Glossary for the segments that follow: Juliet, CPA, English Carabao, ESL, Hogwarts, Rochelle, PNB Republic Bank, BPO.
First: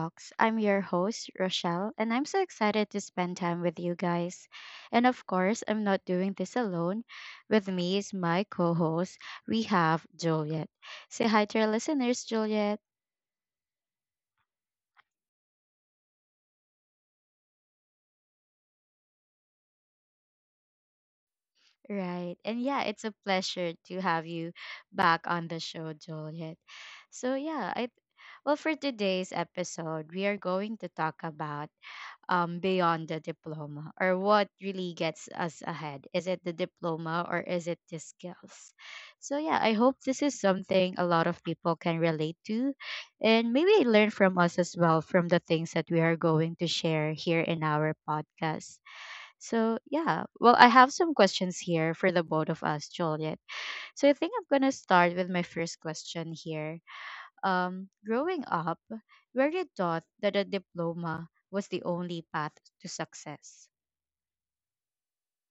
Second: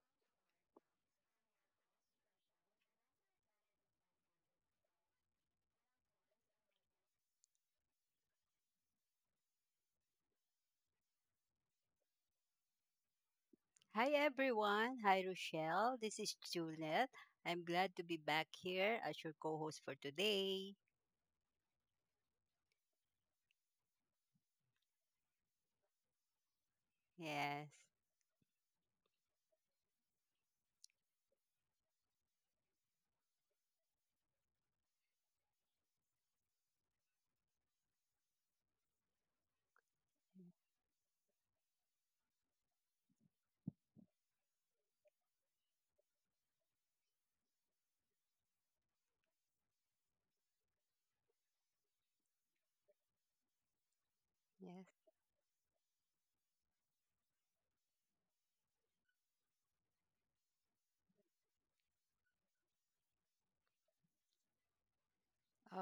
talks. I'm your host, Rochelle, and I'm so excited to spend time with you guys. And of course, I'm not doing this alone. With me is my co host, we have Juliet. Say hi to our listeners, Juliet. Hi everyone. Hi Rochelle. This is Juliet. I'm glad to be back here as your co-host for today. Right. And yeah, it's a pleasure to have you back on the show, Juliet. So Yes. yeah, I well for today's episode, we are going to talk about beyond the diploma, or what really gets us ahead? Is it the diploma or is it the skills? So, yeah, I hope this is something a lot of people can relate to and maybe learn from us as well from the things that we are going to share here in our podcast. So, yeah, well, I have some questions here for the both of us, Juliet. So, I think I'm going to Yes. start with my first question here. Growing up, were you taught that a diploma was the only path to success?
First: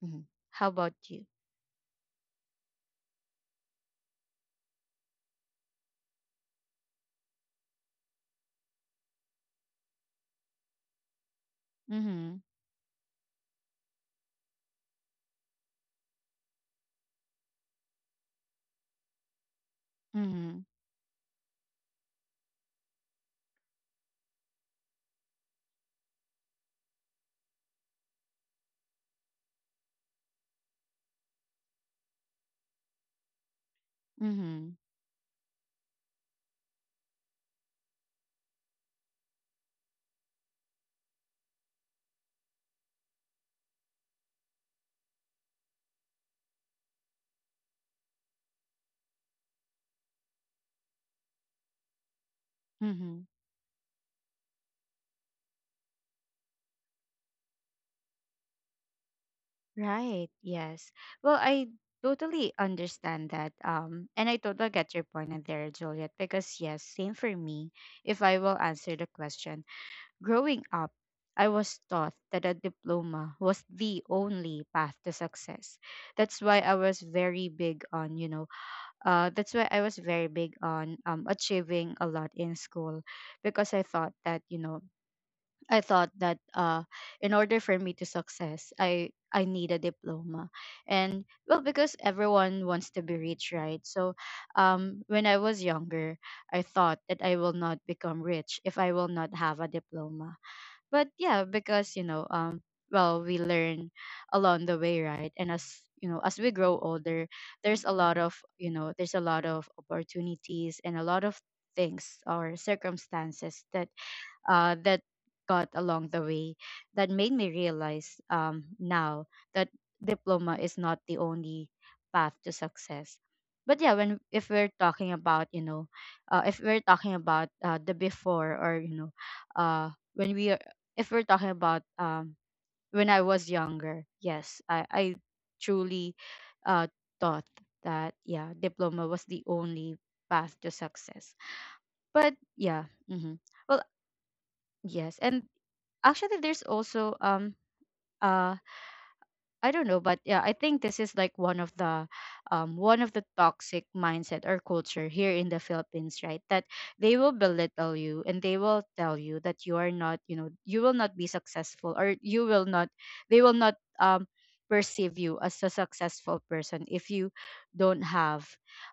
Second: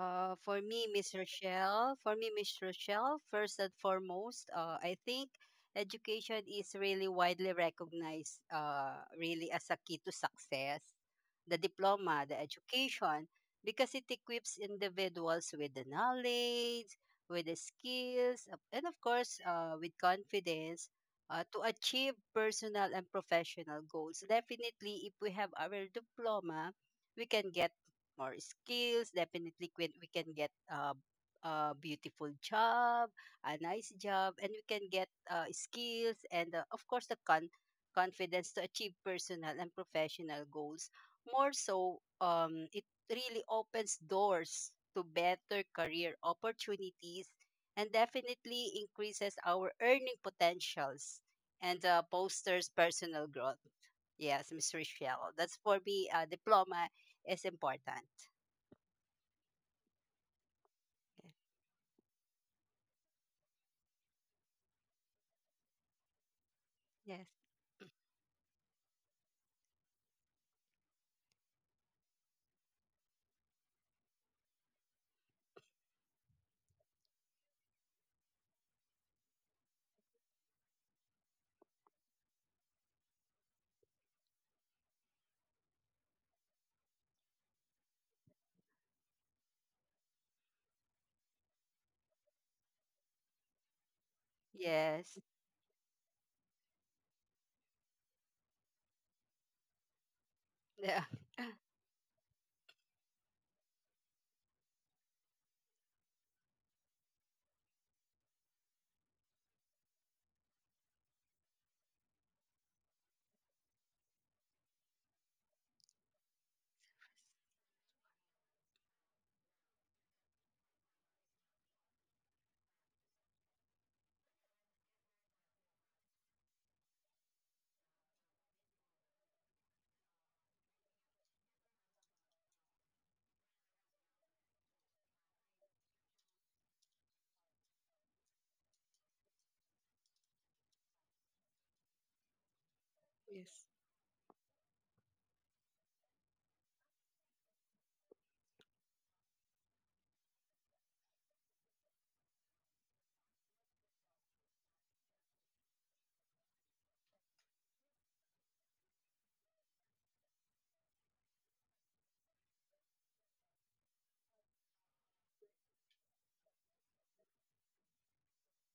Hmm. For How me, about Miss you? Rochelle, first and foremost, I think education is really widely recognized, really as a key to success. The diploma, Mm-hmm. the education, because it equips individuals with the knowledge, with the skills, and of course, with Mm-hmm. confidence. To achieve personal and professional goals. Definitely, if we have our diploma, we can get more skills. Definitely, we can get a beautiful job, a nice job, and we Mm-hmm. can get skills and, of course, the confidence to achieve personal and professional goals. More so, it really opens doors to better career opportunities and definitely increases our earning potentials and posters Mm-hmm. personal growth. Yes, Miss Rochelle. That's for me, diploma is important. Right. Yes. Well, I totally understand that. And I totally get your point in there, Juliet, because yes, same for Yes. me. If I will answer the question, growing up, I was taught that a diploma was the only path to success. That's why I was very big on, you know, that's why I was very big on achieving a lot in school because I thought that, you know, I thought that in order for me to success, I need a diploma. And well, because everyone wants to be rich, right? So when Yes. I was younger, I thought that I will not become rich if I will not have a diploma. But Yes. yeah, Yeah. because you know, well, we learn along the way, right? And as you know, as we grow older, there's a lot of, you know, there's a lot of opportunities and a lot of things or circumstances that that got along the way that made me realize now that diploma is not the only path to success. But yeah, when, if we're talking about, you know, if we're talking about the before, or you know, when we are, if we're talking about when I was younger, yes, I truly, uh, thought that yeah, diploma was the only path to success. But yeah. Hmm. Yes. Well, yes, and actually there's also uh I don't know, but yeah, I think this is like one of the toxic mindset or culture here in the Philippines, right? That they will belittle you and they will tell you that you are not, you know, you will not be successful, or you will not, they will not perceive you as a successful person if you don't have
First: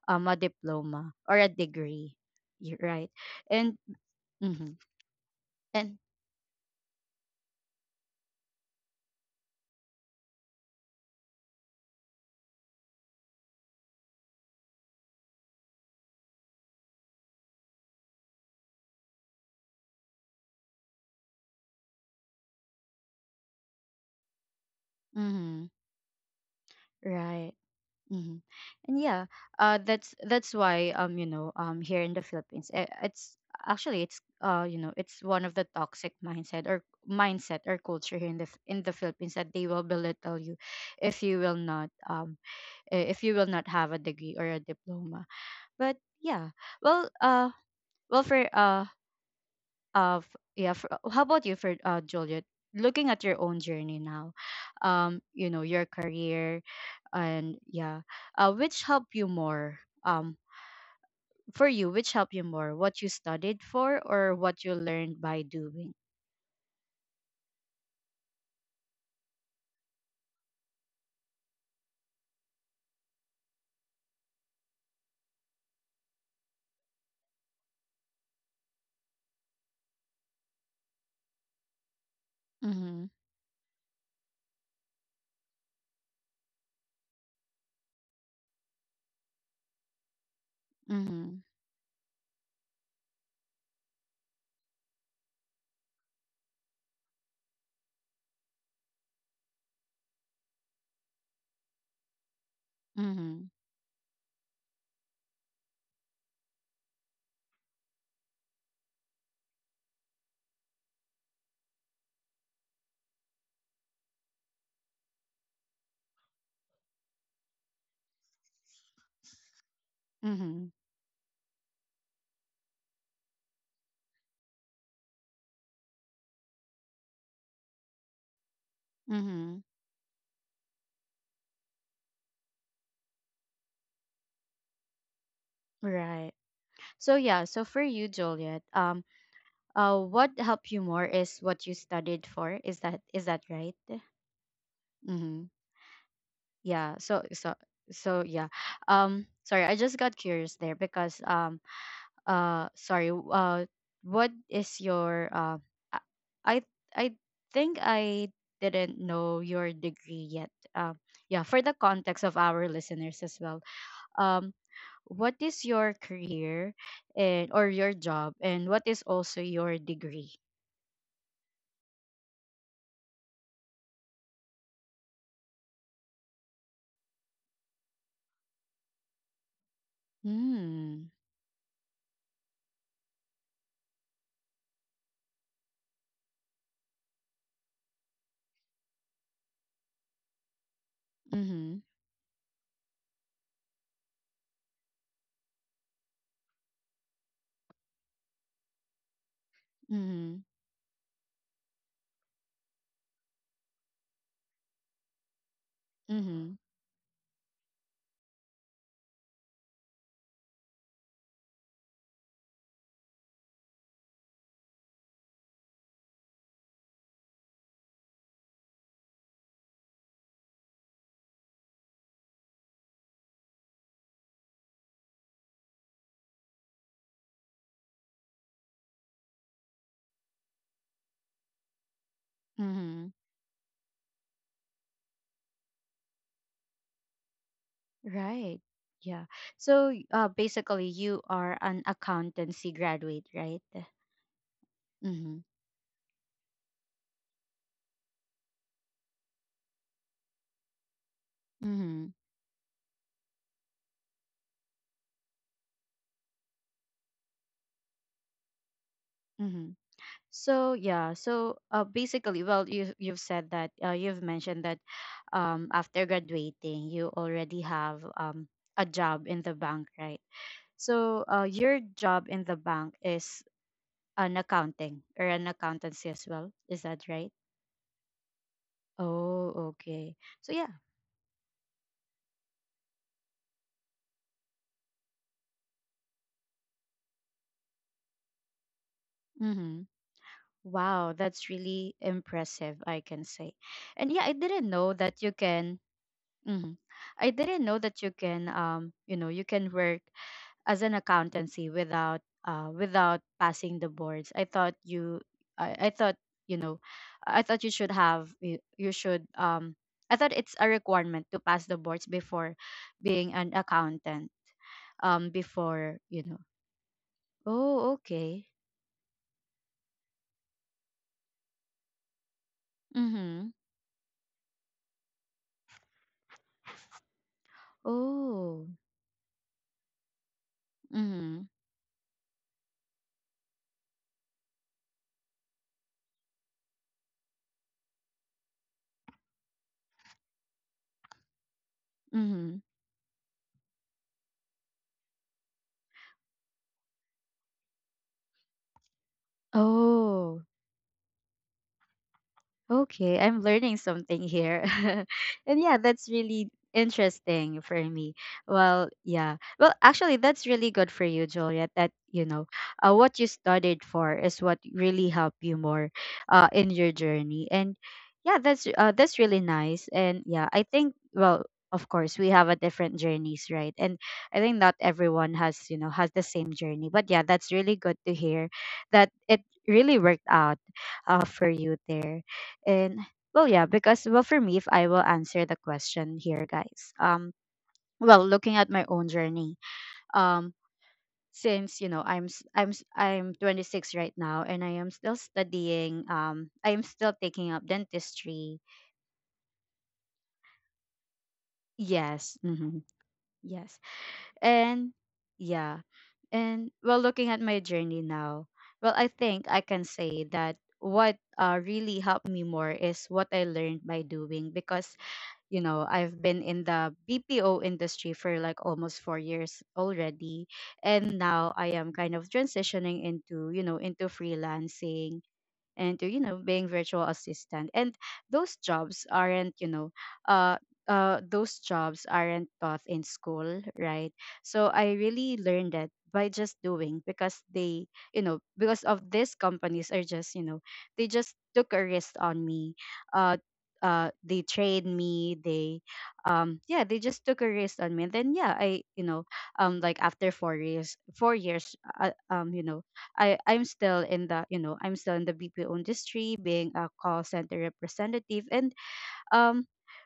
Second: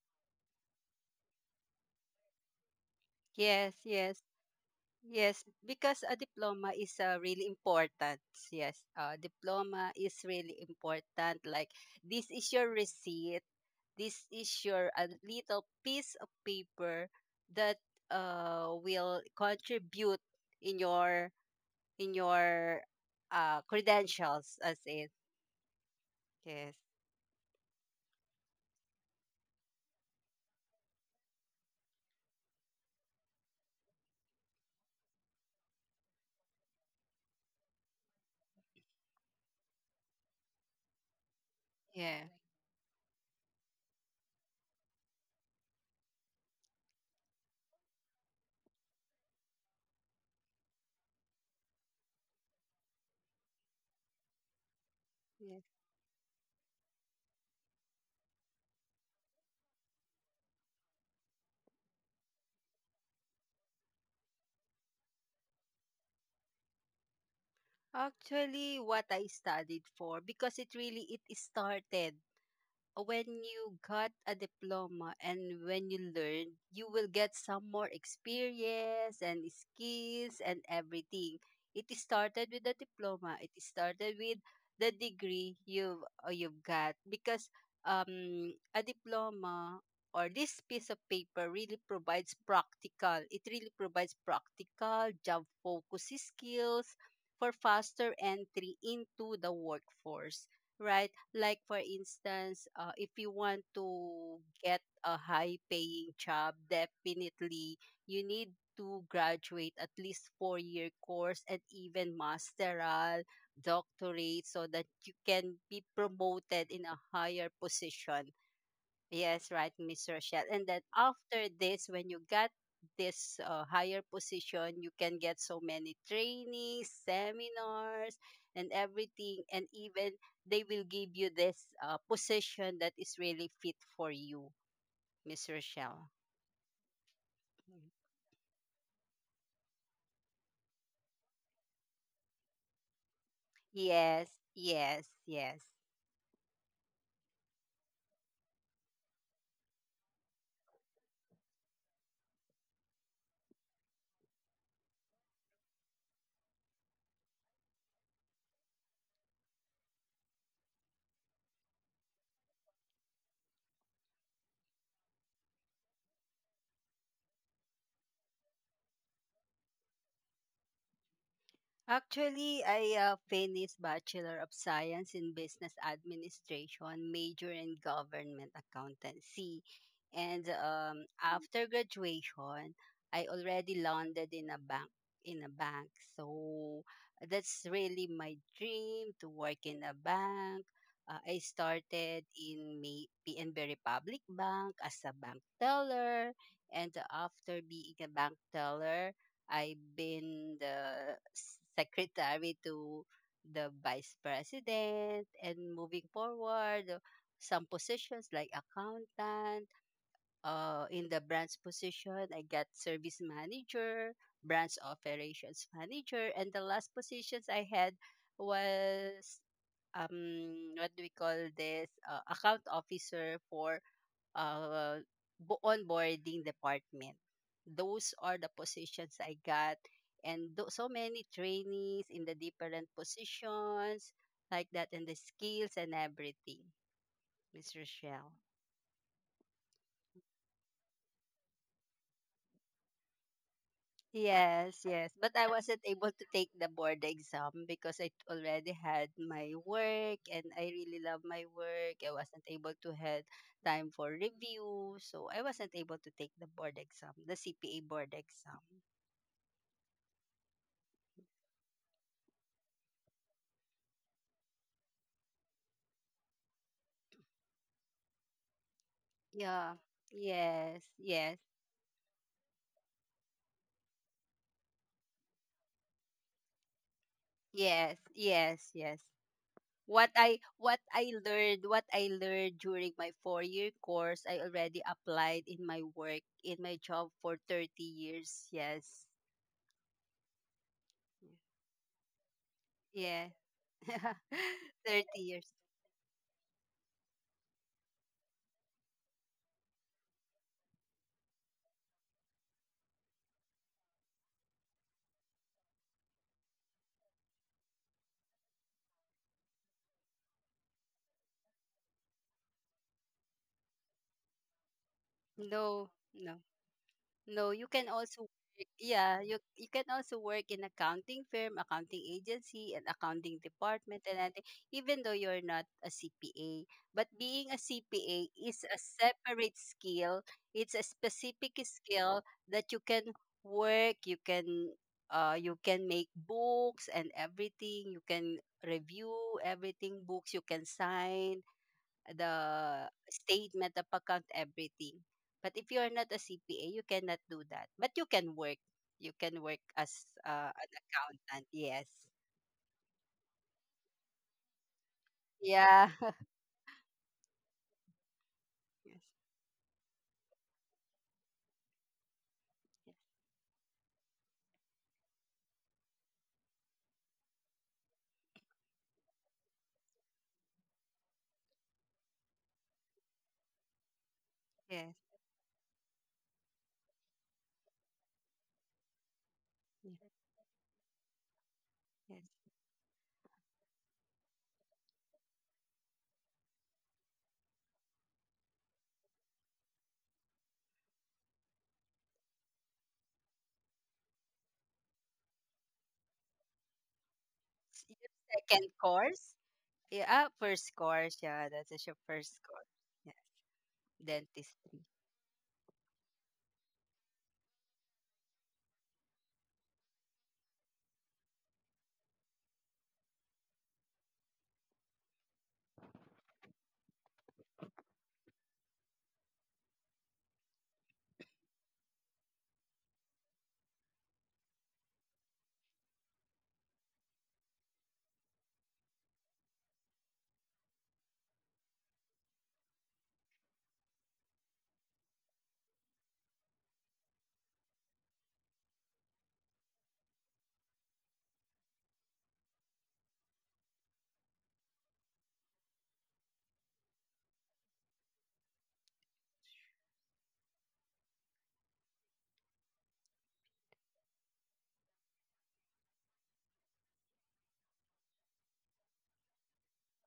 a diploma or a degree. You're right. Yes, And yes, mhm. yes. And Because a diploma is, really important. Yes, diploma is really important. Like, this is your receipt. This is your a little piece of paper that will contribute in your, in your credentials. As it. mhm. Yes. Right. Hmm. And yeah, that's why you know, here in the Philippines, it's actually, it's you know, it's one of the toxic mindset or mindset or culture here in the in the Philippines, that they will belittle you if you will not if you will not have a degree or a diploma. But yeah, well well for of yeah, for, how about you, for Juliet? Looking at your own journey now, you Yeah. know, your career, and yeah, which helped you more? Um, for you, which helped you more? What you studied for, or what you learned by doing? Actually, what I studied for, because it really it started when you got a diploma and when you learn, you will get some more experience and skills and everything. It started with the Mm-hmm. diploma. It started with the degree you've got because a diploma or this piece of paper Mm-hmm. really provides practical. It really provides practical job focus skills for faster entry into the workforce, right? Like, for instance, if you want Mm-hmm. to get a high paying job, definitely you need to graduate at least 4-year course and even masteral doctorate so that you can be promoted in a higher position. Yes, right, Miss Rochelle. And then Mm-hmm. after this, when you got this higher position, you can get so many trainings, seminars, and everything. And Mm-hmm. even they will give you this position that is really fit for you, Miss Rochelle. Right. So yeah, Mhm. so for you, Juliet, what helped you more is what you studied for. Is that right? Yes, yes, yes. Mm-hmm. yeah so so yeah. Um, sorry, I just got curious there because sorry, what is your i i I think I didn't know your degree yet. Um, yeah, for the context of our listeners as well, um, what is your career and or your job, and what is also your degree? Actually, I finished Bachelor of Science in Business Administration, major in Government Accountancy. And Mm. after graduation, I already landed in a bank, in a bank. So that's really my dream, to work in a bank. I Mhm. started in PNB Republic Bank as a bank teller, and after being a bank teller, I've Mhm. been the secretary to the vice president, and moving Mhm. forward, some positions like accountant, in the branch position I got service manager, branch operations manager, and the last positions I had was, what do we call this, account officer for, uh, onboarding department. Those are the positions I got, and so many trainees in the different Mhm. positions like that, and the skills and everything, Miss Rochelle. Right. Yeah. So basically, you are an accountancy graduate, right? Yes, yes. But Mm-hmm. I wasn't able to take the board exam because I already had my work and I really love my work. I Mm-hmm. wasn't able to had time for review. So I wasn't able to take the board exam, the CPA board exam. Mm-hmm. So yeah. So basically, well, you've said that you've mentioned that after graduating, you already have a job in the Yeah. bank, right? Yes. So Yes. Your job in the bank is an accounting or an accountancy as well. Is that right? Yes. Yes. Yes. Oh, What okay. I So what yeah. I learned what I learned during my 4-year course I already applied in my work, in my job, for 30 years. Yes. Mm-hmm. Wow, that's really impressive, I Yeah. can say. And yeah, I didn't thirty know that years. you can mhm. I didn't know that you can you know, you can work as an accountancy without without passing the boards. I thought you I thought, you know, I thought you should have you should I thought it's a requirement to pass the boards before being an accountant. Um, No. before, No. you know. No, you can Oh, also okay. work, yeah, you can also work in accounting firm, accounting agency, and accounting Mhm. department, and I think even though you're not a CPA, but being a CPA is a Oh. separate skill. It's a specific Mhm. skill that you can work, you can make books and everything, you can review everything, books you can sign, the Mhm. statement, the account, everything. But if you're not a CPA, you cannot do that. But you can work. You can work as an Oh. accountant. Yes. Okay, I'm learning something here. And Yeah. yeah, that's really interesting for me. Yes. Well, yeah. Well, actually, that's really good for you, Juliet, that, you know, what you studied for is what really helped you more in your journey. And yeah, that's really nice. And yeah, I think, well, of course, we have a different journeys, right? And I think not Yes. everyone has, you know, has the same journey. But yeah, that's really good to hear that it really Yes. worked out for you there. Yes. And well, yeah, because well for me, if I will answer the question here, guys. Well, looking at my own journey, um, since you know I'm 26 right now, and I am still studying. I am still taking up Your second dentistry. course. Yeah. First course. Yeah. That's your first Yes. course. Hmm. Yeah. Yes, Dentist. and yeah, and well, looking at my journey now, well, I think I can say that what really helped me more is what I learned by doing, because you know I've been in the BPO industry for like almost 4 years already. And now I am kind of transitioning into, you know, into freelancing, and to, you know, being virtual assistant. And those jobs aren't, you know, uh those jobs aren't taught in school, right? So I really learned that by just doing, because they, you know, because of these companies are just, you know, they just took a risk on me. uh they trained me, they yeah, they just took a risk on me. And then yeah, I you know, um, like after 4 years um, you know, I'm still in the, you know, I'm still in the BPO industry, being a call center representative. And um,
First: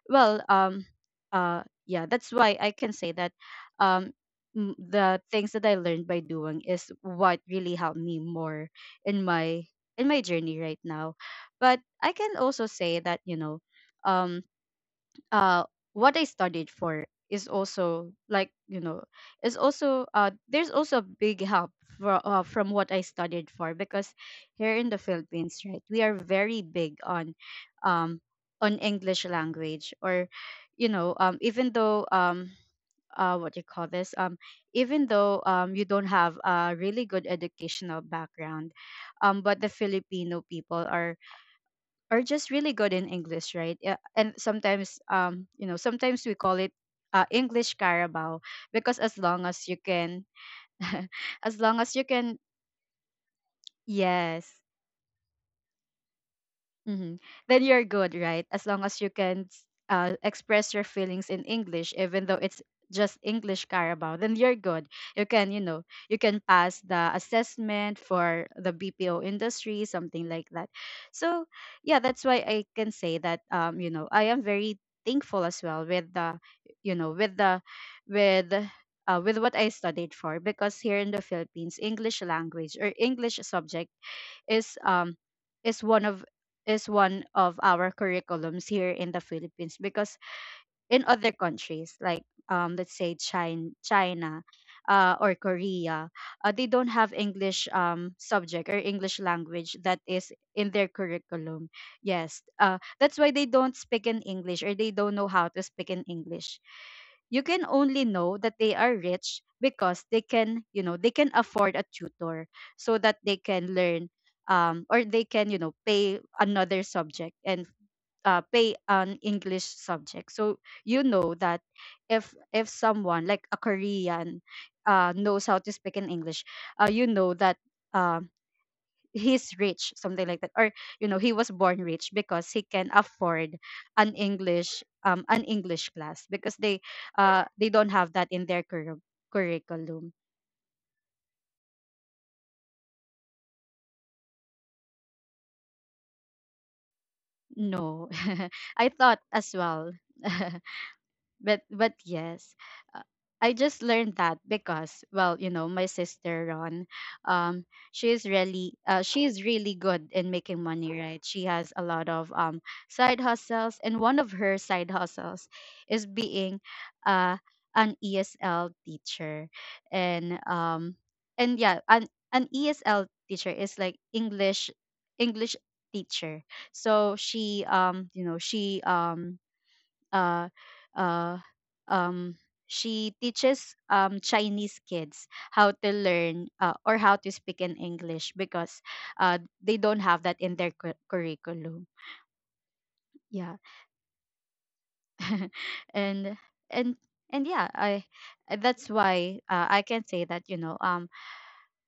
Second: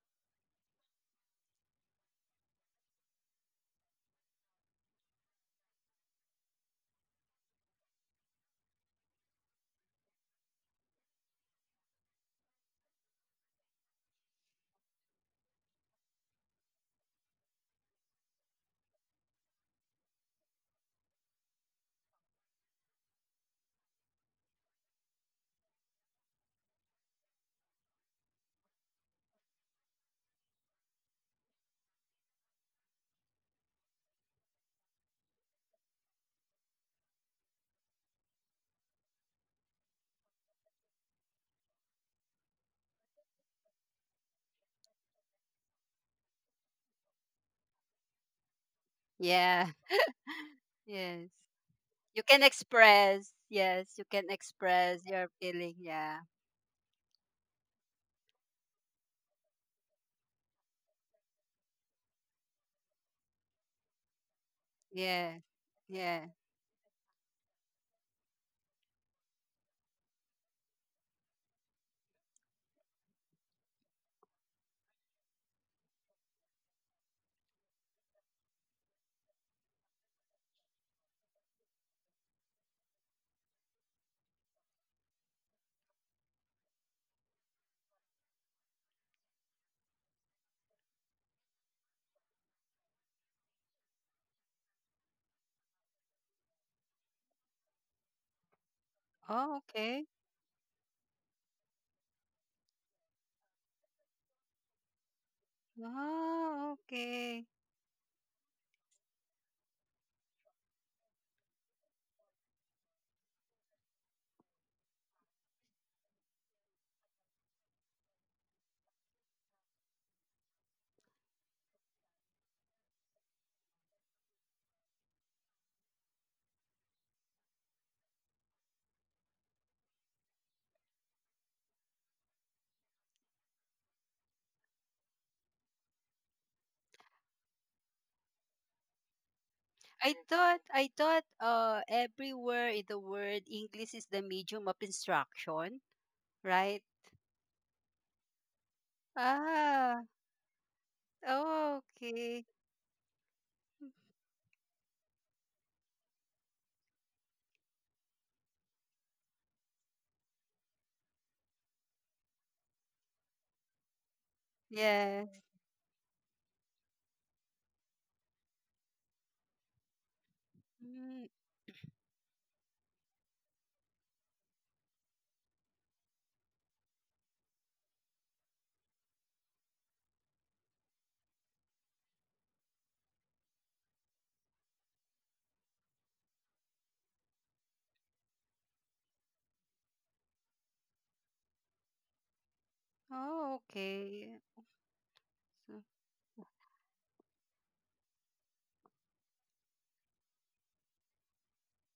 well yeah, that's why I can say that um the things that I learned by doing is what really helped me more in my in my journey right now. But I can also say that, you know, um, uh what I studied for is also, like, you know, is also there's also a big help for, from what I studied for, because here in the Philippines, right, we are very big um on English language. Or you know, um, even though um, what do you call this, um, even though um, you don't have a really good educational background, um, but the Filipino people are just really good in English, right? Yeah, and sometimes, you know, sometimes we call it English Carabao because as long Yeah. as you can, Yes. as long as you You can, can express. Yes. You can yes. express your feeling. Yeah. Hmm. Then you're good, right? As long as you can express your feelings in English, even though it's just English Carabao, then you're good. You Yeah. can, you know, you Yeah. can pass the assessment for the BPO industry, something like that. So, yeah, that's why I can say that, you know, I am very thankful as well with the, you know, with the, with, with what I studied for, because here in the Philippines, English language or English subject is um is one of is one of our curriculums here in the Philippines. Because in other countries like um, let's say China, or Korea, they don't have English subject or English Oh, language okay. that is in their curriculum. Yes, that's why they don't speak in English, or they don't know how to speak in English. Oh, You okay. can only know that they are rich because they can, you know, they can afford a tutor so that they can learn um, or they can, you know, pay another subject and pay an English subject. So you know that if someone like a Korean knows how to speak in English, you know that um, he's rich, something like that. Or you know, he was born rich because he can afford an English class because they don't have that in their I curriculum. thought I thought uh everywhere in the world English is the medium of instruction, right? No. I thought as well. Ah, but oh, but okay. yes, uh, I just learned that because, well, you know, my sister Ron, um she is really good in making money, right? She has a lot of side hustles, and one of her side Yes. hustles is being uh an ESL teacher. and um Mm, and yeah, an ESL teacher is like English, English teacher. So she, you know, she, uh, uh, um, she teaches, Chinese kids how to learn, or how to speak in English, because they don't have that in their curriculum. oh, Yeah. okay. So, and and and yeah, I that's why, I can say that, you know, um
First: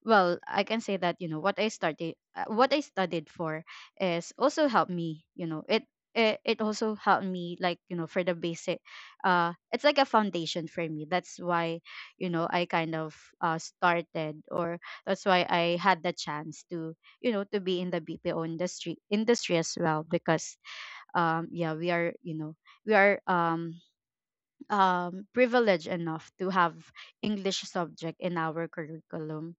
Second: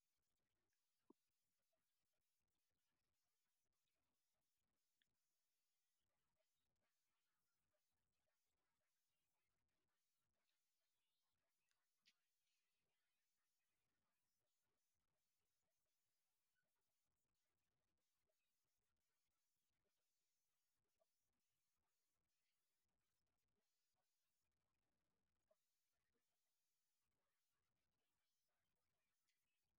well I can say that, you know what, I started what I studied for is also helped me, you know. It also helped me, like, you know, for the basic. It's like a foundation for me. That's why, you know, I kind of started, or that's why I had the chance to, you know, to be in the BPO industry as well, because yeah, we are, you know, we are, um, privileged enough to have English subject in our curriculum.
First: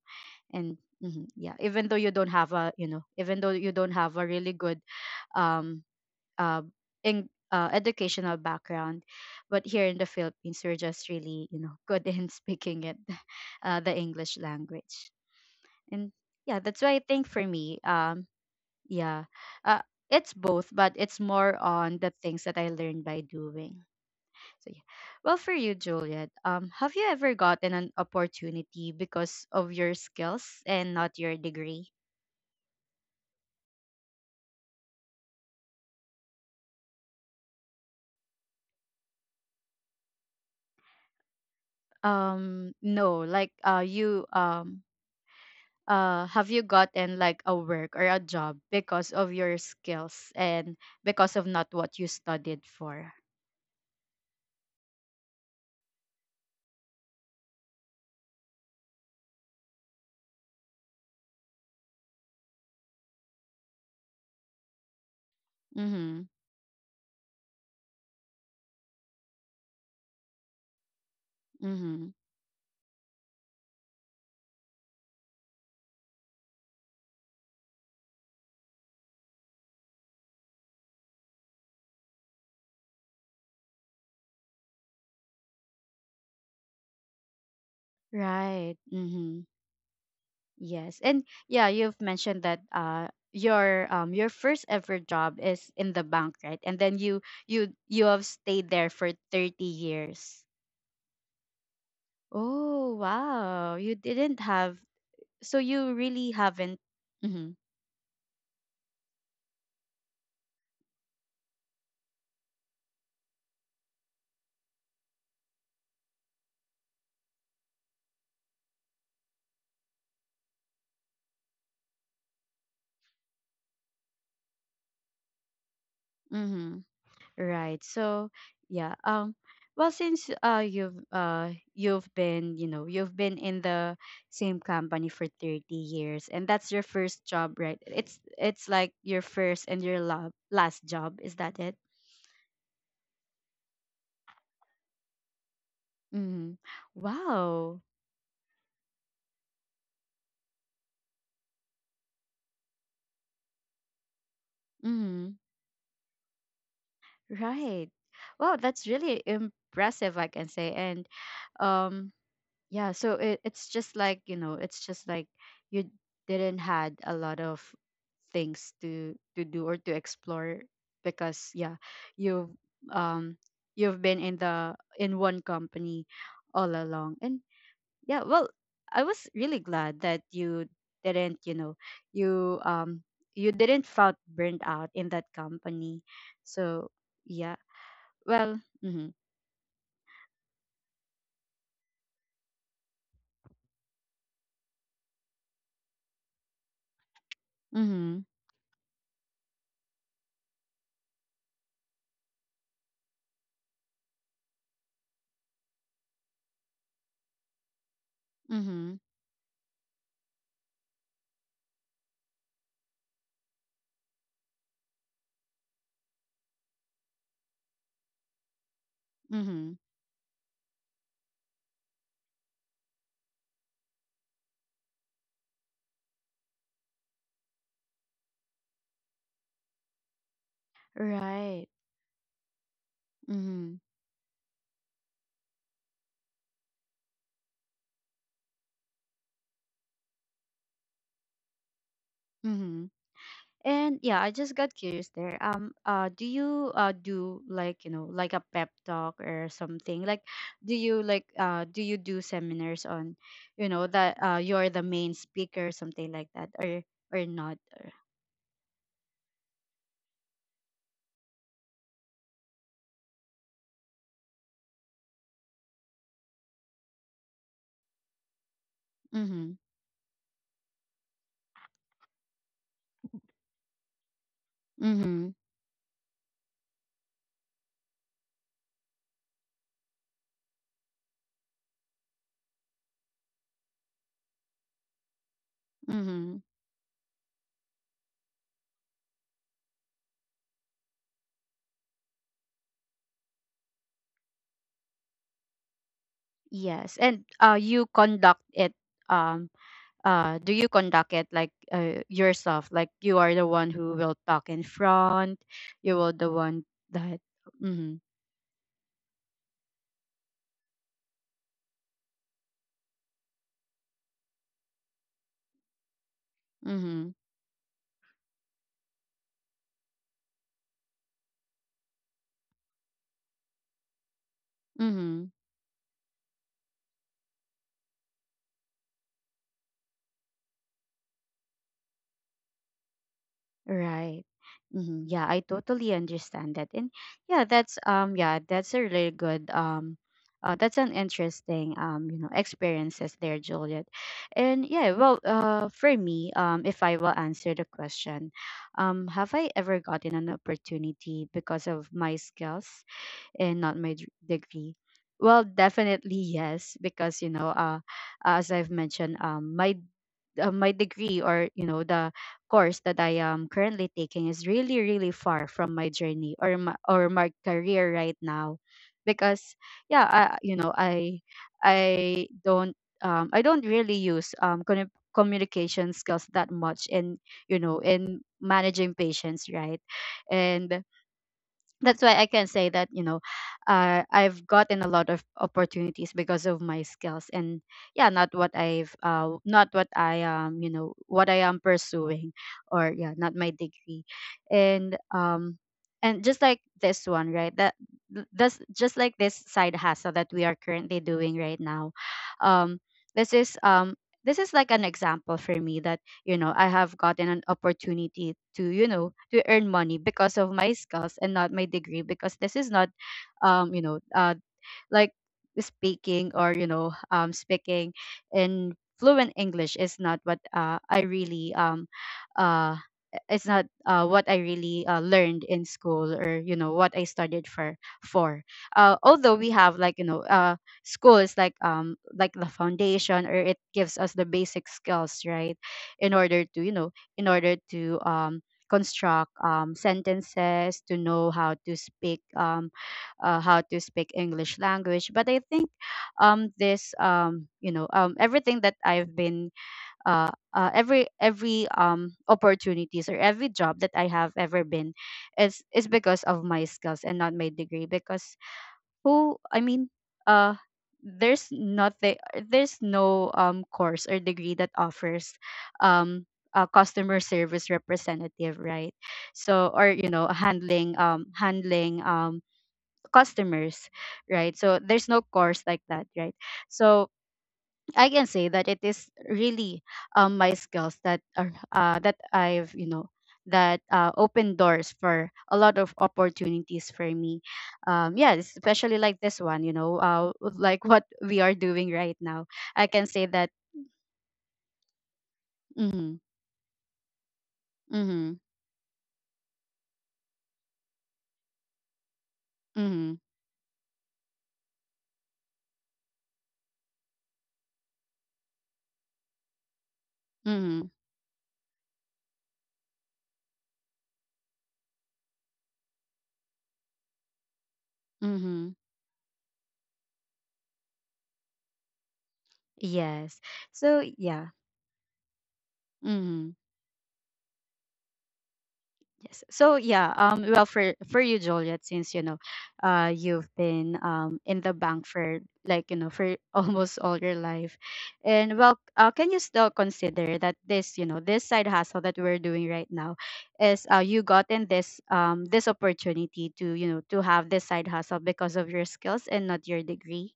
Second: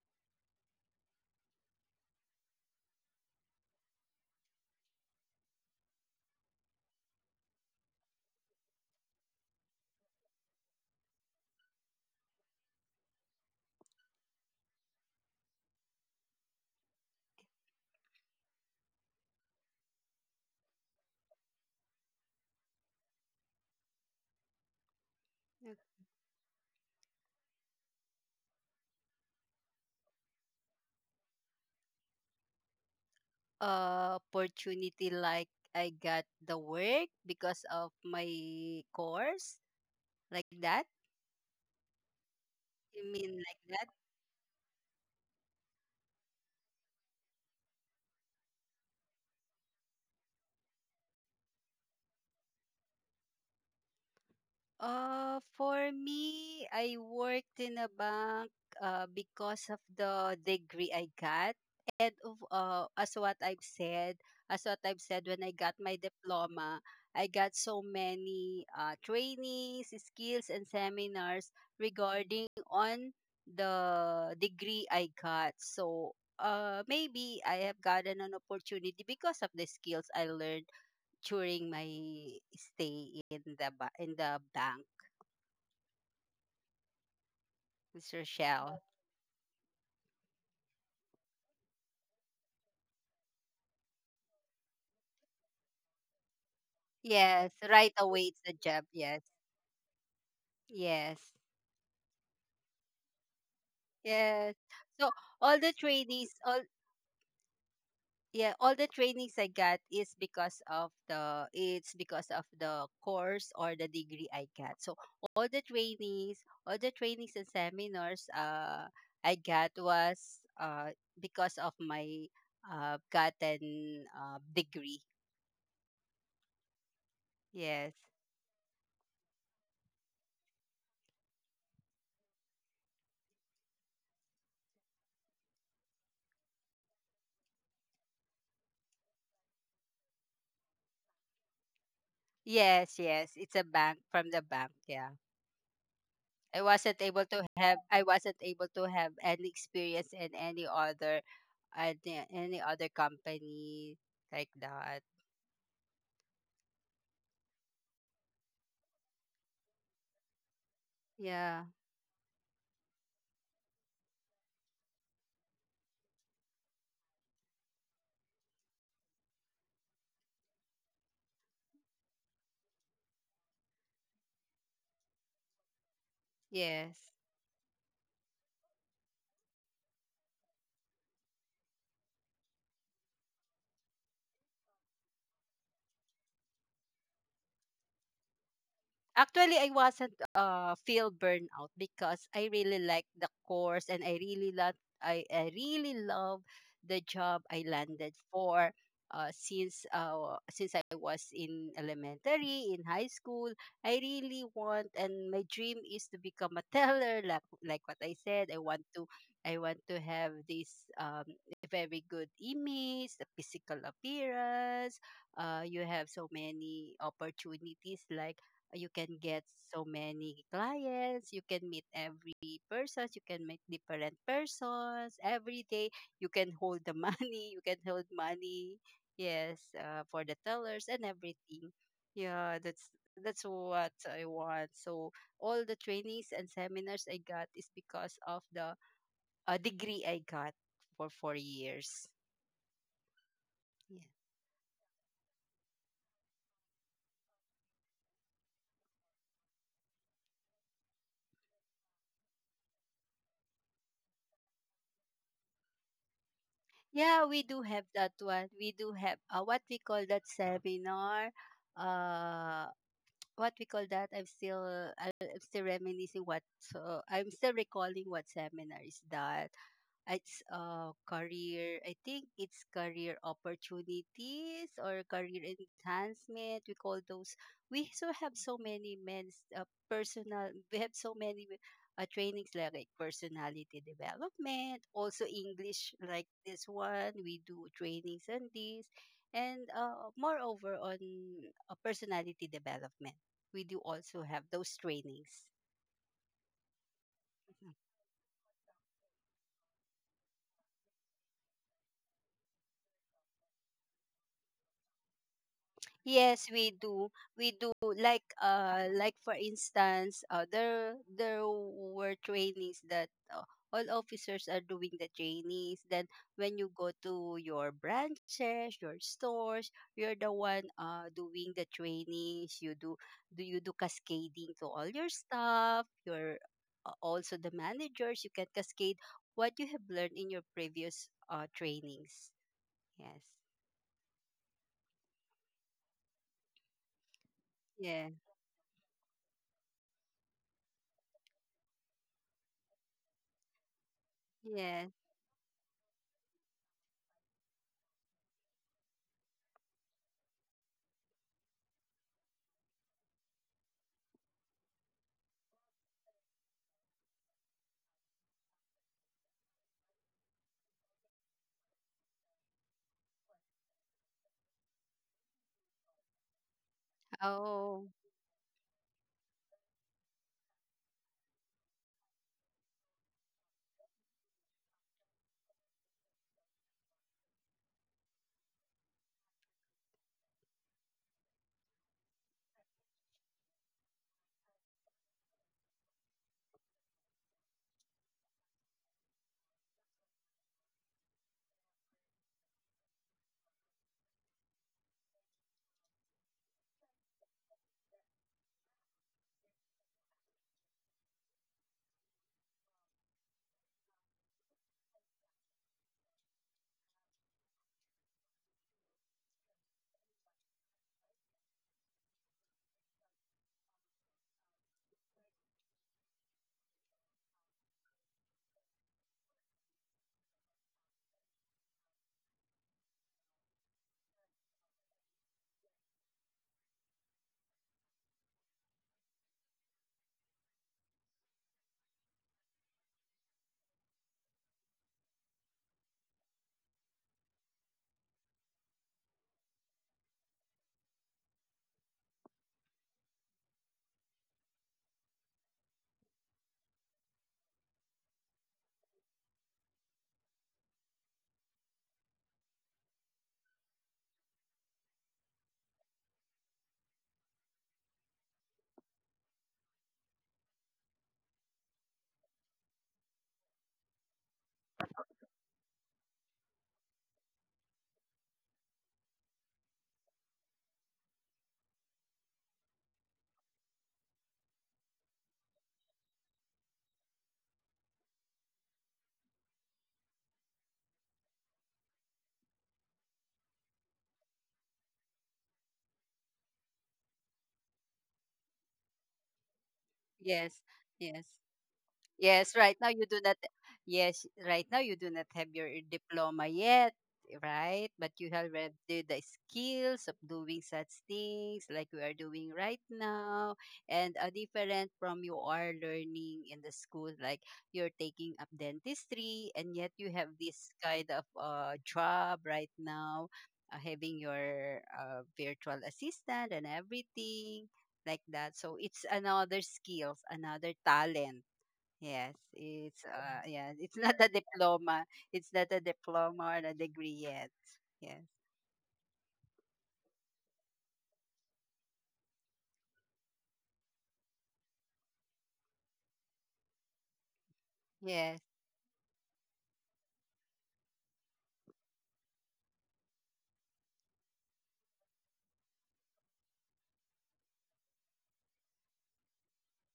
And mhm, yeah, even though you don't have a, you know, even though you don't have a really good um uh, in, educational background, but here in the Philippines, we're just really, you know, good in speaking it, the English language. And yeah, that's why I think, for me, yeah uh, it's both, but it's more on the things that I learned by doing. So yeah, well, for you, yeah. Juliet, have you ever gotten an opportunity because of your skills and not your degree? Opportunity, like, I got the work because of my course, like that. You No, mean like, like that? you, have you gotten like a work or a job because of your skills and because of not what you studied for? For me, I worked in a bank because of the degree I got. And of, uh, as what I've said, as what I've said, when I got my Mm-hmm. diploma, I got so many trainings, skills, and seminars Mm-hmm. regarding on the degree I got. So, maybe I have gotten an opportunity because of the skills I learned during my stay in the, in the bank. Miss Right. Rochelle. Mm-hmm. Yes. And yeah, you've mentioned that, your, your first ever job is in the bank, right? And then you, Yes, you right have away it's stayed a there job. for Yes, 30 years. yes, Oh, wow. You didn't yes. have, So so all you the really trainings, haven't. all, Mm-hmm. yeah, all the trainings I got is because of, the it's because of the course or the degree I got. So all the trainings and seminars, I got was, because of my, gotten, degree. Mm-hmm. Right. Yes. So yeah. Well, since you've, you've been, you know, you've been in the same company for 30, and that's your first job, right? It's like your first and your last job. Is that it? Yes, yes. It's a bank, from the bank, yeah. Mm. Wow. I wasn't able to have any experience in any other, any other company like Mm. that. Right. Wow, that's really impressive, I can say. And Yeah. um. Yeah, so it, it's just like, you know, it's just like you didn't had a lot of things to do or to explore, because, yeah, you've um you've been in the, in one company all along. And Yes. yeah, well, I was really glad that you didn't, you know, you, you didn't felt burnt out in that company. So, yeah. Well, mhm. Actually, I wasn't, feel burnout because I really like the course and I really love the job I landed Mhm. for, since, since I was in elementary, in high school. I really want, and my dream is to become a teller, like what I said. I want Mhm. to, have this very good image, the physical appearance. You have so many opportunities. Like, you can get Mhm. so many clients, you can meet every person, you can meet different persons every day, you can hold the money, you can hold money yes, for the tellers and everything. Right. Yeah, that's Mhm. what I want. So all the trainings and seminars I got is because of the, degree I got for 4 years. Mm-hmm. Yeah. And yeah, I just got curious there. Do you, do, like, you know, like a pep talk or something? Like, do you like, do you do seminars on, you know, that you're the main speaker or something like that, or Yeah, we not? do Or... have that one. We do have, what we call that seminar, uh what we call that, I'm still, I'm still reminiscing, what, so I'm still recalling what seminar is Mm-hmm. that. It's, career, I think it's career opportunities or Mm-hmm. career enhancement. We call those. We so have so many men's, personal. We have so many trainings, like personality development. Also English, Mm-hmm. like this one. We do trainings on this, and, moreover on, personality development. We do also have those trainings. Yes, and you Mm-hmm. conduct it, um, do you conduct it like, yourself? Like you are the one who will talk in front. You will the one Yes, we that. do. We do, Mm-hmm. like, like for instance, there were trainees that, all officers are doing the trainees. Then when you Mm-hmm. go to your branches, your stores, you're the one doing the trainees. You do cascading to all Mm-hmm. your staff, your, also the managers, you can cascade what you have learned in your previous trainings. Yes. Right. Mm-hmm. Yeah, I totally understand that. And yeah, that's um, Yeah. yeah, that's a really good um, that's an interesting um, you know, experiences there, Juliet. And yeah, Yeah. well, for me, um, if I will answer the question, um, have I ever gotten an opportunity because of my skills and not my degree? Well, definitely yes, because, you know, as I've mentioned, my my degree, or, you know, the course that I am currently taking is really, really far from my journey, or my career Oh. right now, because, yeah, you know, I don't, I don't really use, communication skills that much in, you know, in managing patients, right? And that's why I can say that, you know, I've gotten a lot of opportunities because of my skills, and yeah, not what I've, not what I am, you know, what I am pursuing, or yeah, not my degree, and um, and just like this one, right? That that's just like this side hustle that we are currently doing right now. Um, this is um, this is like an example for me that, you know, I have gotten an opportunity to, you know, to earn money because of my skills and not my degree, because this is not um, you know, like speaking, or, you know, um, speaking in fluent English is not what, I really um, uh it's not, what I really, learned in school, or, you know, what I studied for, for although we have, like, you know, school is like, um, like the foundation, or it gives us the basic skills, right, in order to, you know, in order to um, construct, um, sentences, to know how to speak um, how to speak English language. But I think this you know, everything that I've been, every opportunities or every job that I have ever been is because of my skills and not my degree. Because who, I mean, uh, there's nothing, there's no course or degree that offers um, a customer service representative, right? So or, you know, handling um, handling um, customers, right? So there's no course like that, right? So I can say that it is really my skills that are, that I've, you know, that, open doors for a lot of opportunities for me. Yeah, especially like this one, you know, like Yes, what we are yes. doing right now. I Yes, can right say now you that. do not. Yes, right now you do not have your Mm-hmm, diploma yet, right? mm-hmm, But you have read the skills of doing such things like we are doing mm-hmm, right now, and are different from you are learning in the school. Like, you're taking up dentistry, and yet you have mm-hmm, this kind of job right now, having your virtual assistant and everything like mm-hmm. that. So it's another skills, another talent. Yes. So Yes, it's yeah. not a diploma. It's not a Mm-hmm. diploma or a degree yet. Yes. Yes. So yeah, um, well, for you, Juliet, since, you know, uh, you've been in the bank for like, you know, for almost all your life. And well, Yes. Can you still consider that this, you know, this side hustle that we're doing right now is, uh, you gotten this um, this opportunity to, you know, to have this side hustle because of your skills and not your degree?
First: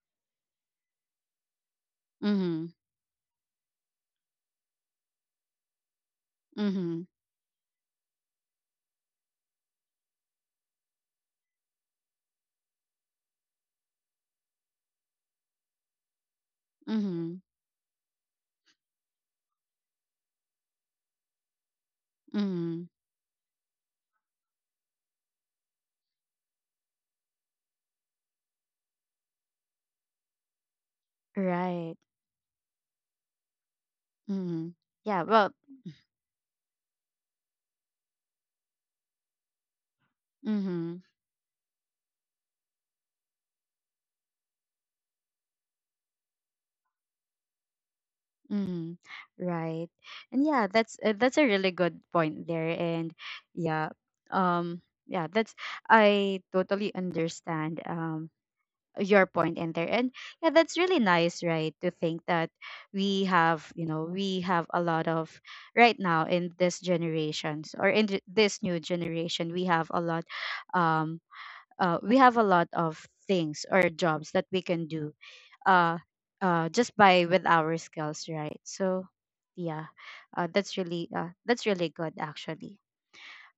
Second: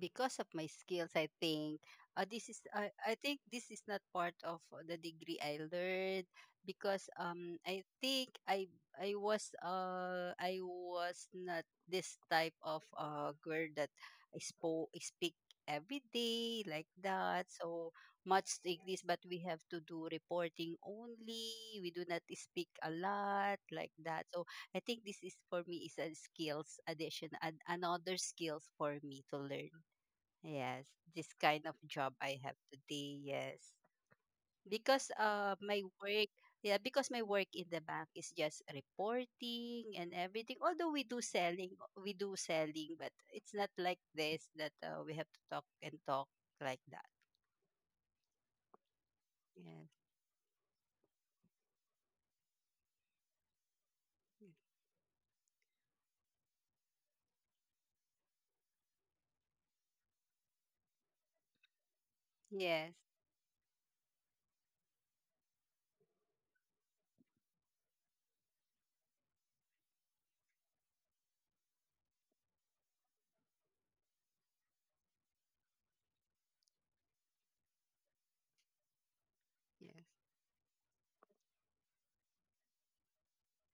Because of my skills, I think, uh, this is Mhm. I, I think this is not part of the degree I learned Mhm. because, I think I was not this type of girl that, I speak every day, like that, Mhm. so much English, but we have to do reporting only. We do not speak a Mhm. lot like that, so I think this, is for me, is a skills addition and another skills for me to learn. Yes, this kind of Right. job I have today, yes. Mhm. Because Yeah, uh well, my work, yeah, because my work in the bank is just reporting and everything. Although we mhm. do selling, but it's not like this that, we have to talk and talk, like that. Mm, Yes. right. And yeah, that's, that's a really good point there. And yeah, um, yeah, that's I totally understand um, your point in there. And yeah, that's really nice, right? To think that Yes. we have, you know, we have a lot of right now in this generations, or in this new generation, we have a lot, um, we have a lot of things or jobs that we can do, uh, just by with our skills, right? So yeah, Yes. That's really good actually.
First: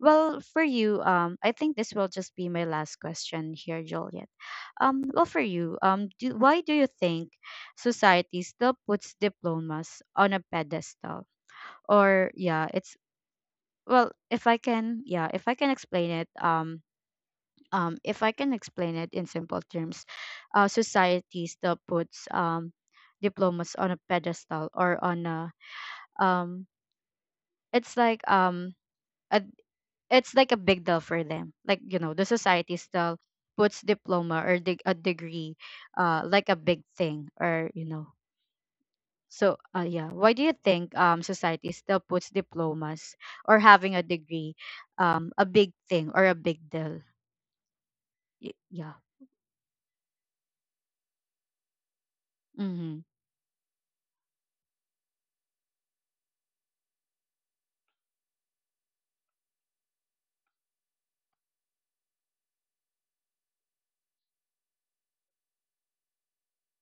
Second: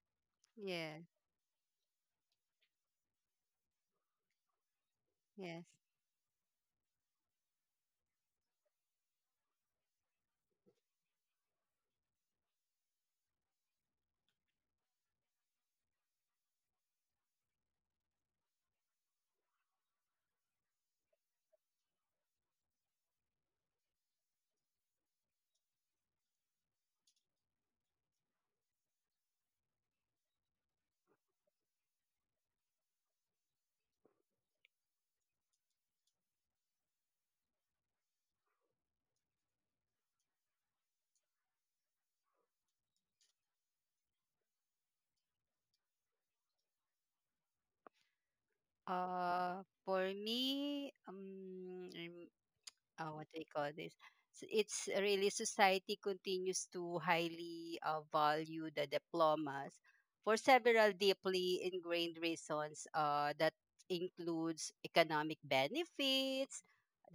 Well, for you, Yes. I think this will just be my last question here, Juliet. Well, for Yes. you, do, why do you think society still puts diplomas on a pedestal? Or yeah, it's, well, if I can, yeah, if I can explain it, if I can explain it in simple terms, society still puts diplomas on a pedestal, or on a um, it's like a, it's like a big deal for them. Like, you know, the society still puts diploma or a degree, like a big thing or, you know. So, yeah, why do you think society still puts diplomas or having a degree a big thing or a big deal? Yeah. For me, what Mm-hmm. do we call this? It's really society continues to highly value the diplomas for several deeply ingrained reasons, that includes economic benefits,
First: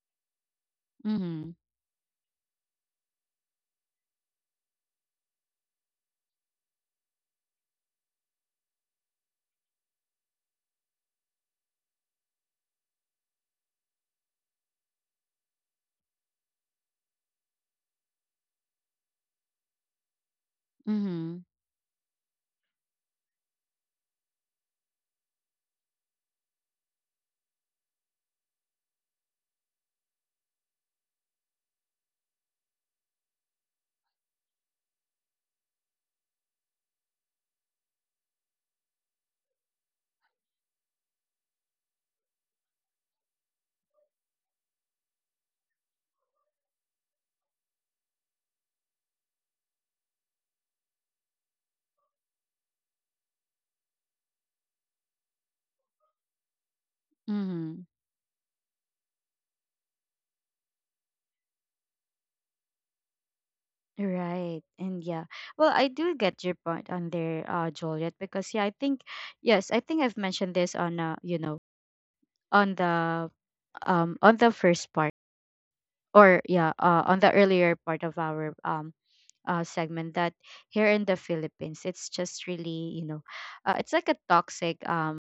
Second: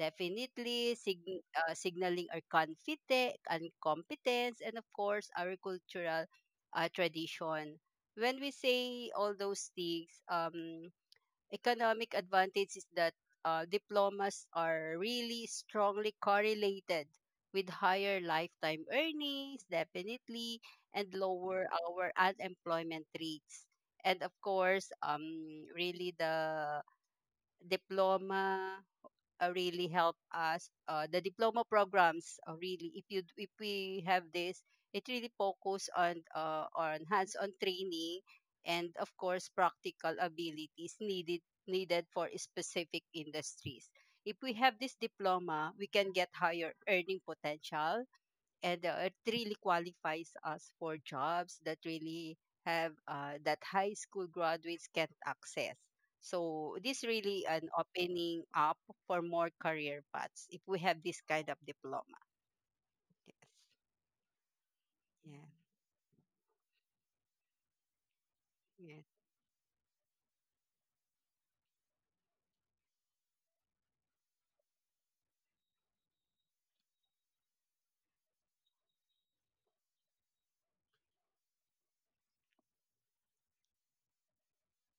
definitely Mm-hmm. Signaling our confidence and competence, and of course our cultural tradition. When we say all those things, economic advantage is that, diplomas are really strongly correlated with higher lifetime earnings, definitely, and Mm-hmm. lower our unemployment rates. And of course, really the diploma, really help us. The diploma programs, really, if we have this, it really focus on, on hands-on training and of course practical abilities needed for specific industries. If we have this diploma, we can get higher earning potential and, it really qualifies us for jobs that really have, that high school graduates can't access. So this really Mm, an opening up for more career paths if we have this kind of diploma. Yes. right. And yeah. Yeah. Well, I do get your point on there, Juliet, because, yeah, I think Yeah. yes, I think I've mentioned this on, you know, on the um, on the first part, or yeah, uh, on the earlier part of our um, uh, segment that here in the Philippines, it's just really, you know, it's like a toxic.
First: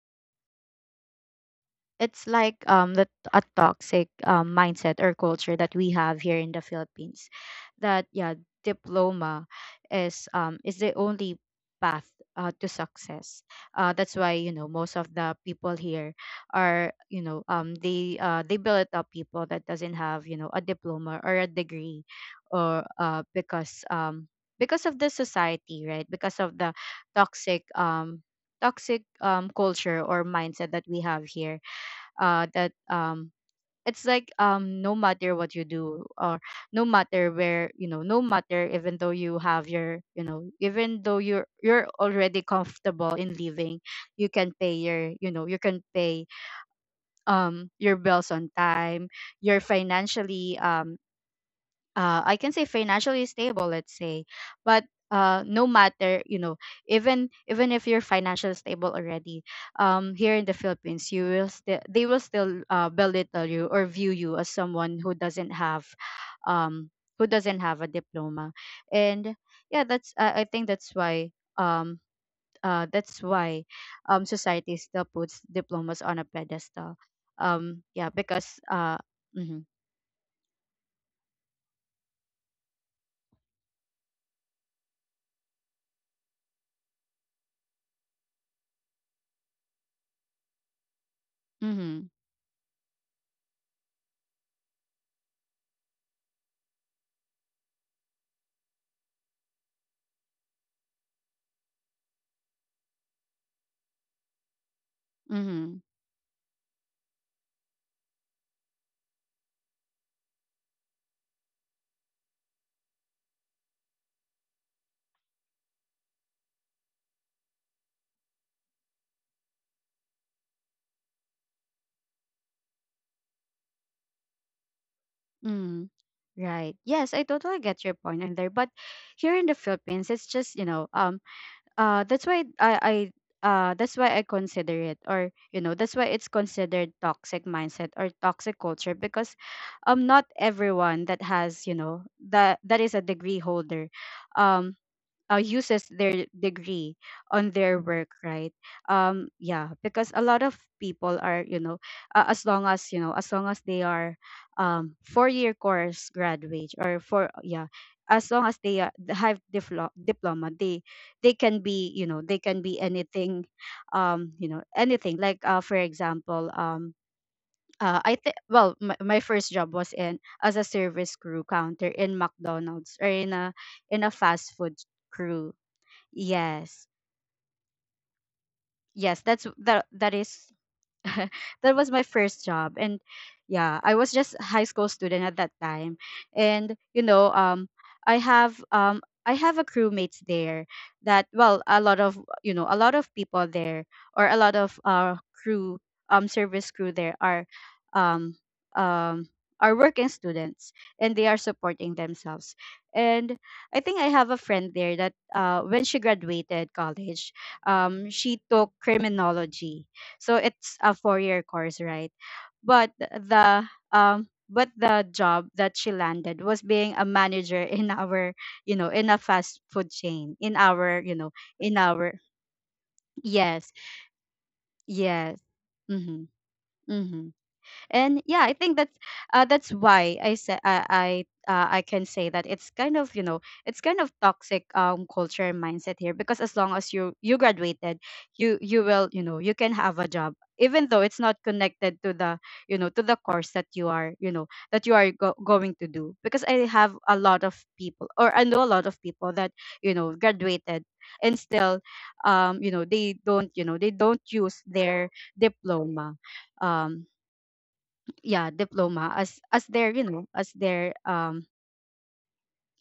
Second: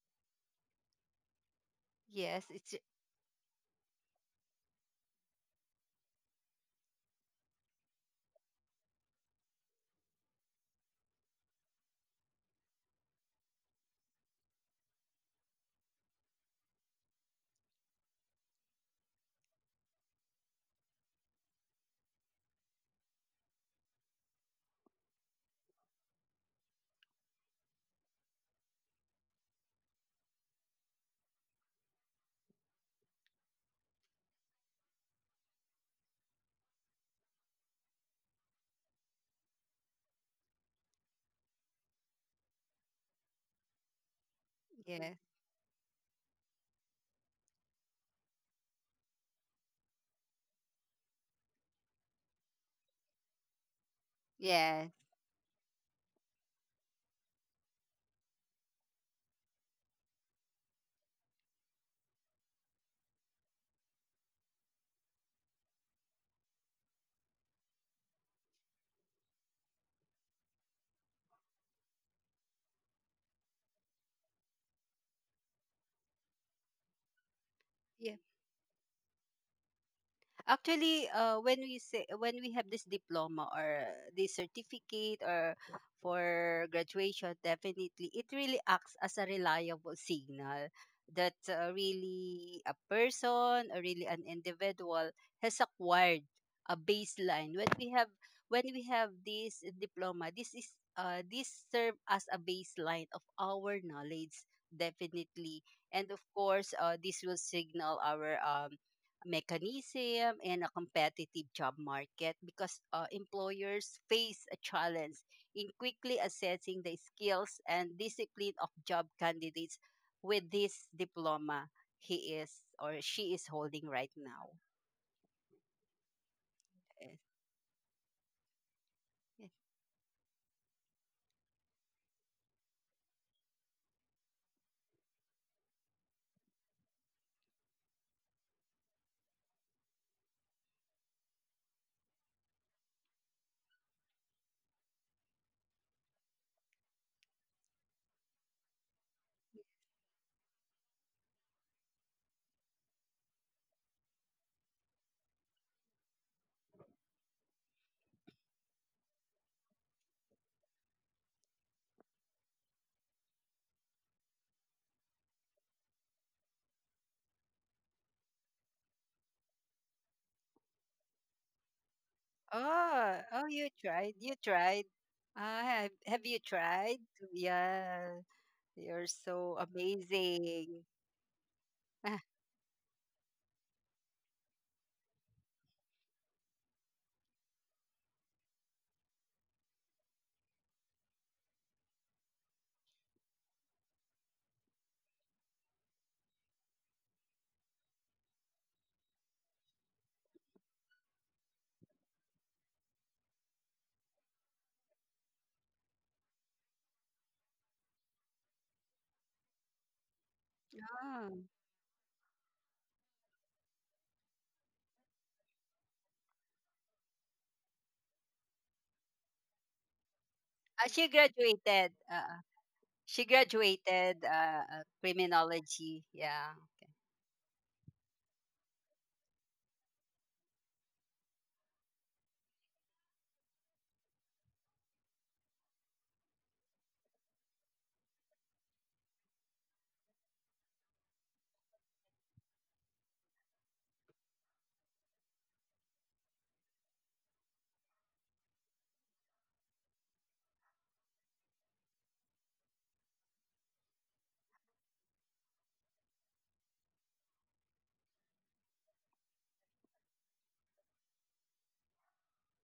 It's Yes. like It's the a toxic mindset or culture that we have here in the Philippines, that yeah, diploma is the only path to success. That's why, you know, most of the people here are, you know, they build up people that doesn't have, you know, a diploma or a degree. Or because Because of the society, right? Because of the toxic toxic culture or mindset that we have here. That It's like, no matter what you do or no matter where, you know, no matter, even though you have your, you know, even though you're already comfortable in living, you can pay your, Yeah. you know, you can pay your bills on time, you're financially I can say financially stable, let's say, but Yeah. No matter, you know, even if you're financially stable already, here in the Philippines, you will still, they will still belittle you or view you as someone um who doesn't have a diploma. And yeah, that's I think that's why, um that's why society still puts diplomas on a pedestal. Yeah, Yeah. because mm-hmm, Actually, when we say, when we have this diploma or this certificate or for graduation, definitely it really acts as a reliable signal that, mm-hmm, really a person or really an individual has acquired a baseline. When we have this diploma, this is, this serve as a baseline of our knowledge, mm-hmm. definitely, and of course, this will signal our, mechanism and a competitive job market because, employers face a challenge in quickly assessing the skills and discipline of job candidates with this diploma he is or she is holding right now. Mm, right. Yes, I Eh, totally get your point in there. But here in the eh. Philippines, it's just, you know, that's why that's why I consider it, or you know, that's why it's considered toxic mindset or toxic culture because, not everyone that has, you know, that is a degree holder, um, uses their degree on their work, right? Yeah, because a lot of people are, you know, as long as, you know, as long as they are 4-year course graduate or four, yeah, as long as they have diploma, they can be, you know, they can be anything, you know, anything like for example, I think, well, my first job was in as a service crew counter in McDonald's or Oh, oh, you in a tried. fast You food tried. crew. Ah, have you Yes. tried? Yeah, Yes, you're that's so that is amazing. that was my first job. And yeah, I was just a high school student at that time, and you know, I have I have a crewmates there, that well, a lot of, you know, a lot of people there or a lot of crew, service crew there, um um are working students and they are supporting themselves. And I think I have a friend there that when she graduated college, she took criminology. So it's a four-year Ah, course, right? But the but the job that she landed was being a manager in our, you know, in a fast food chain, in our, you she know, in graduated. our. She Yes, graduated uh, yes. criminology. Mhm. Yeah. Mhm. And yeah, I think that's why I said I can say that it's kind of, you know, it's kind of toxic culture and mindset here, because as long as you, graduated, you will, you know, you can have a job even though it's not connected to the, you know, to the course that you are, you know, that you are going to do. Because I have a lot of people, or I know a lot of people that, you know, graduated and still you know, they don't, you know, they don't use their diploma, um yeah, diploma as their, you know, as their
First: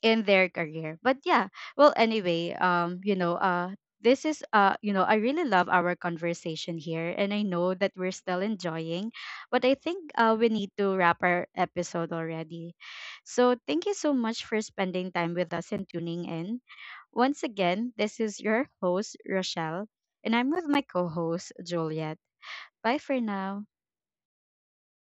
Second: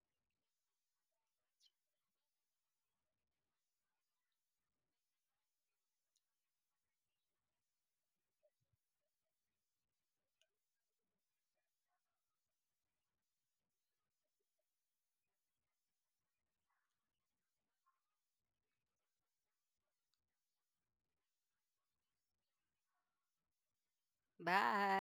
in their career. But yeah, well, anyway, you know, this is, you know, I really love our conversation here, and I know that we're still enjoying, but I think we need to wrap our episode already. So thank you so much for spending time with us and tuning in. Once again, this is your host, Rochelle, and I'm with my co-host, Juliet. Bye for now. Bye.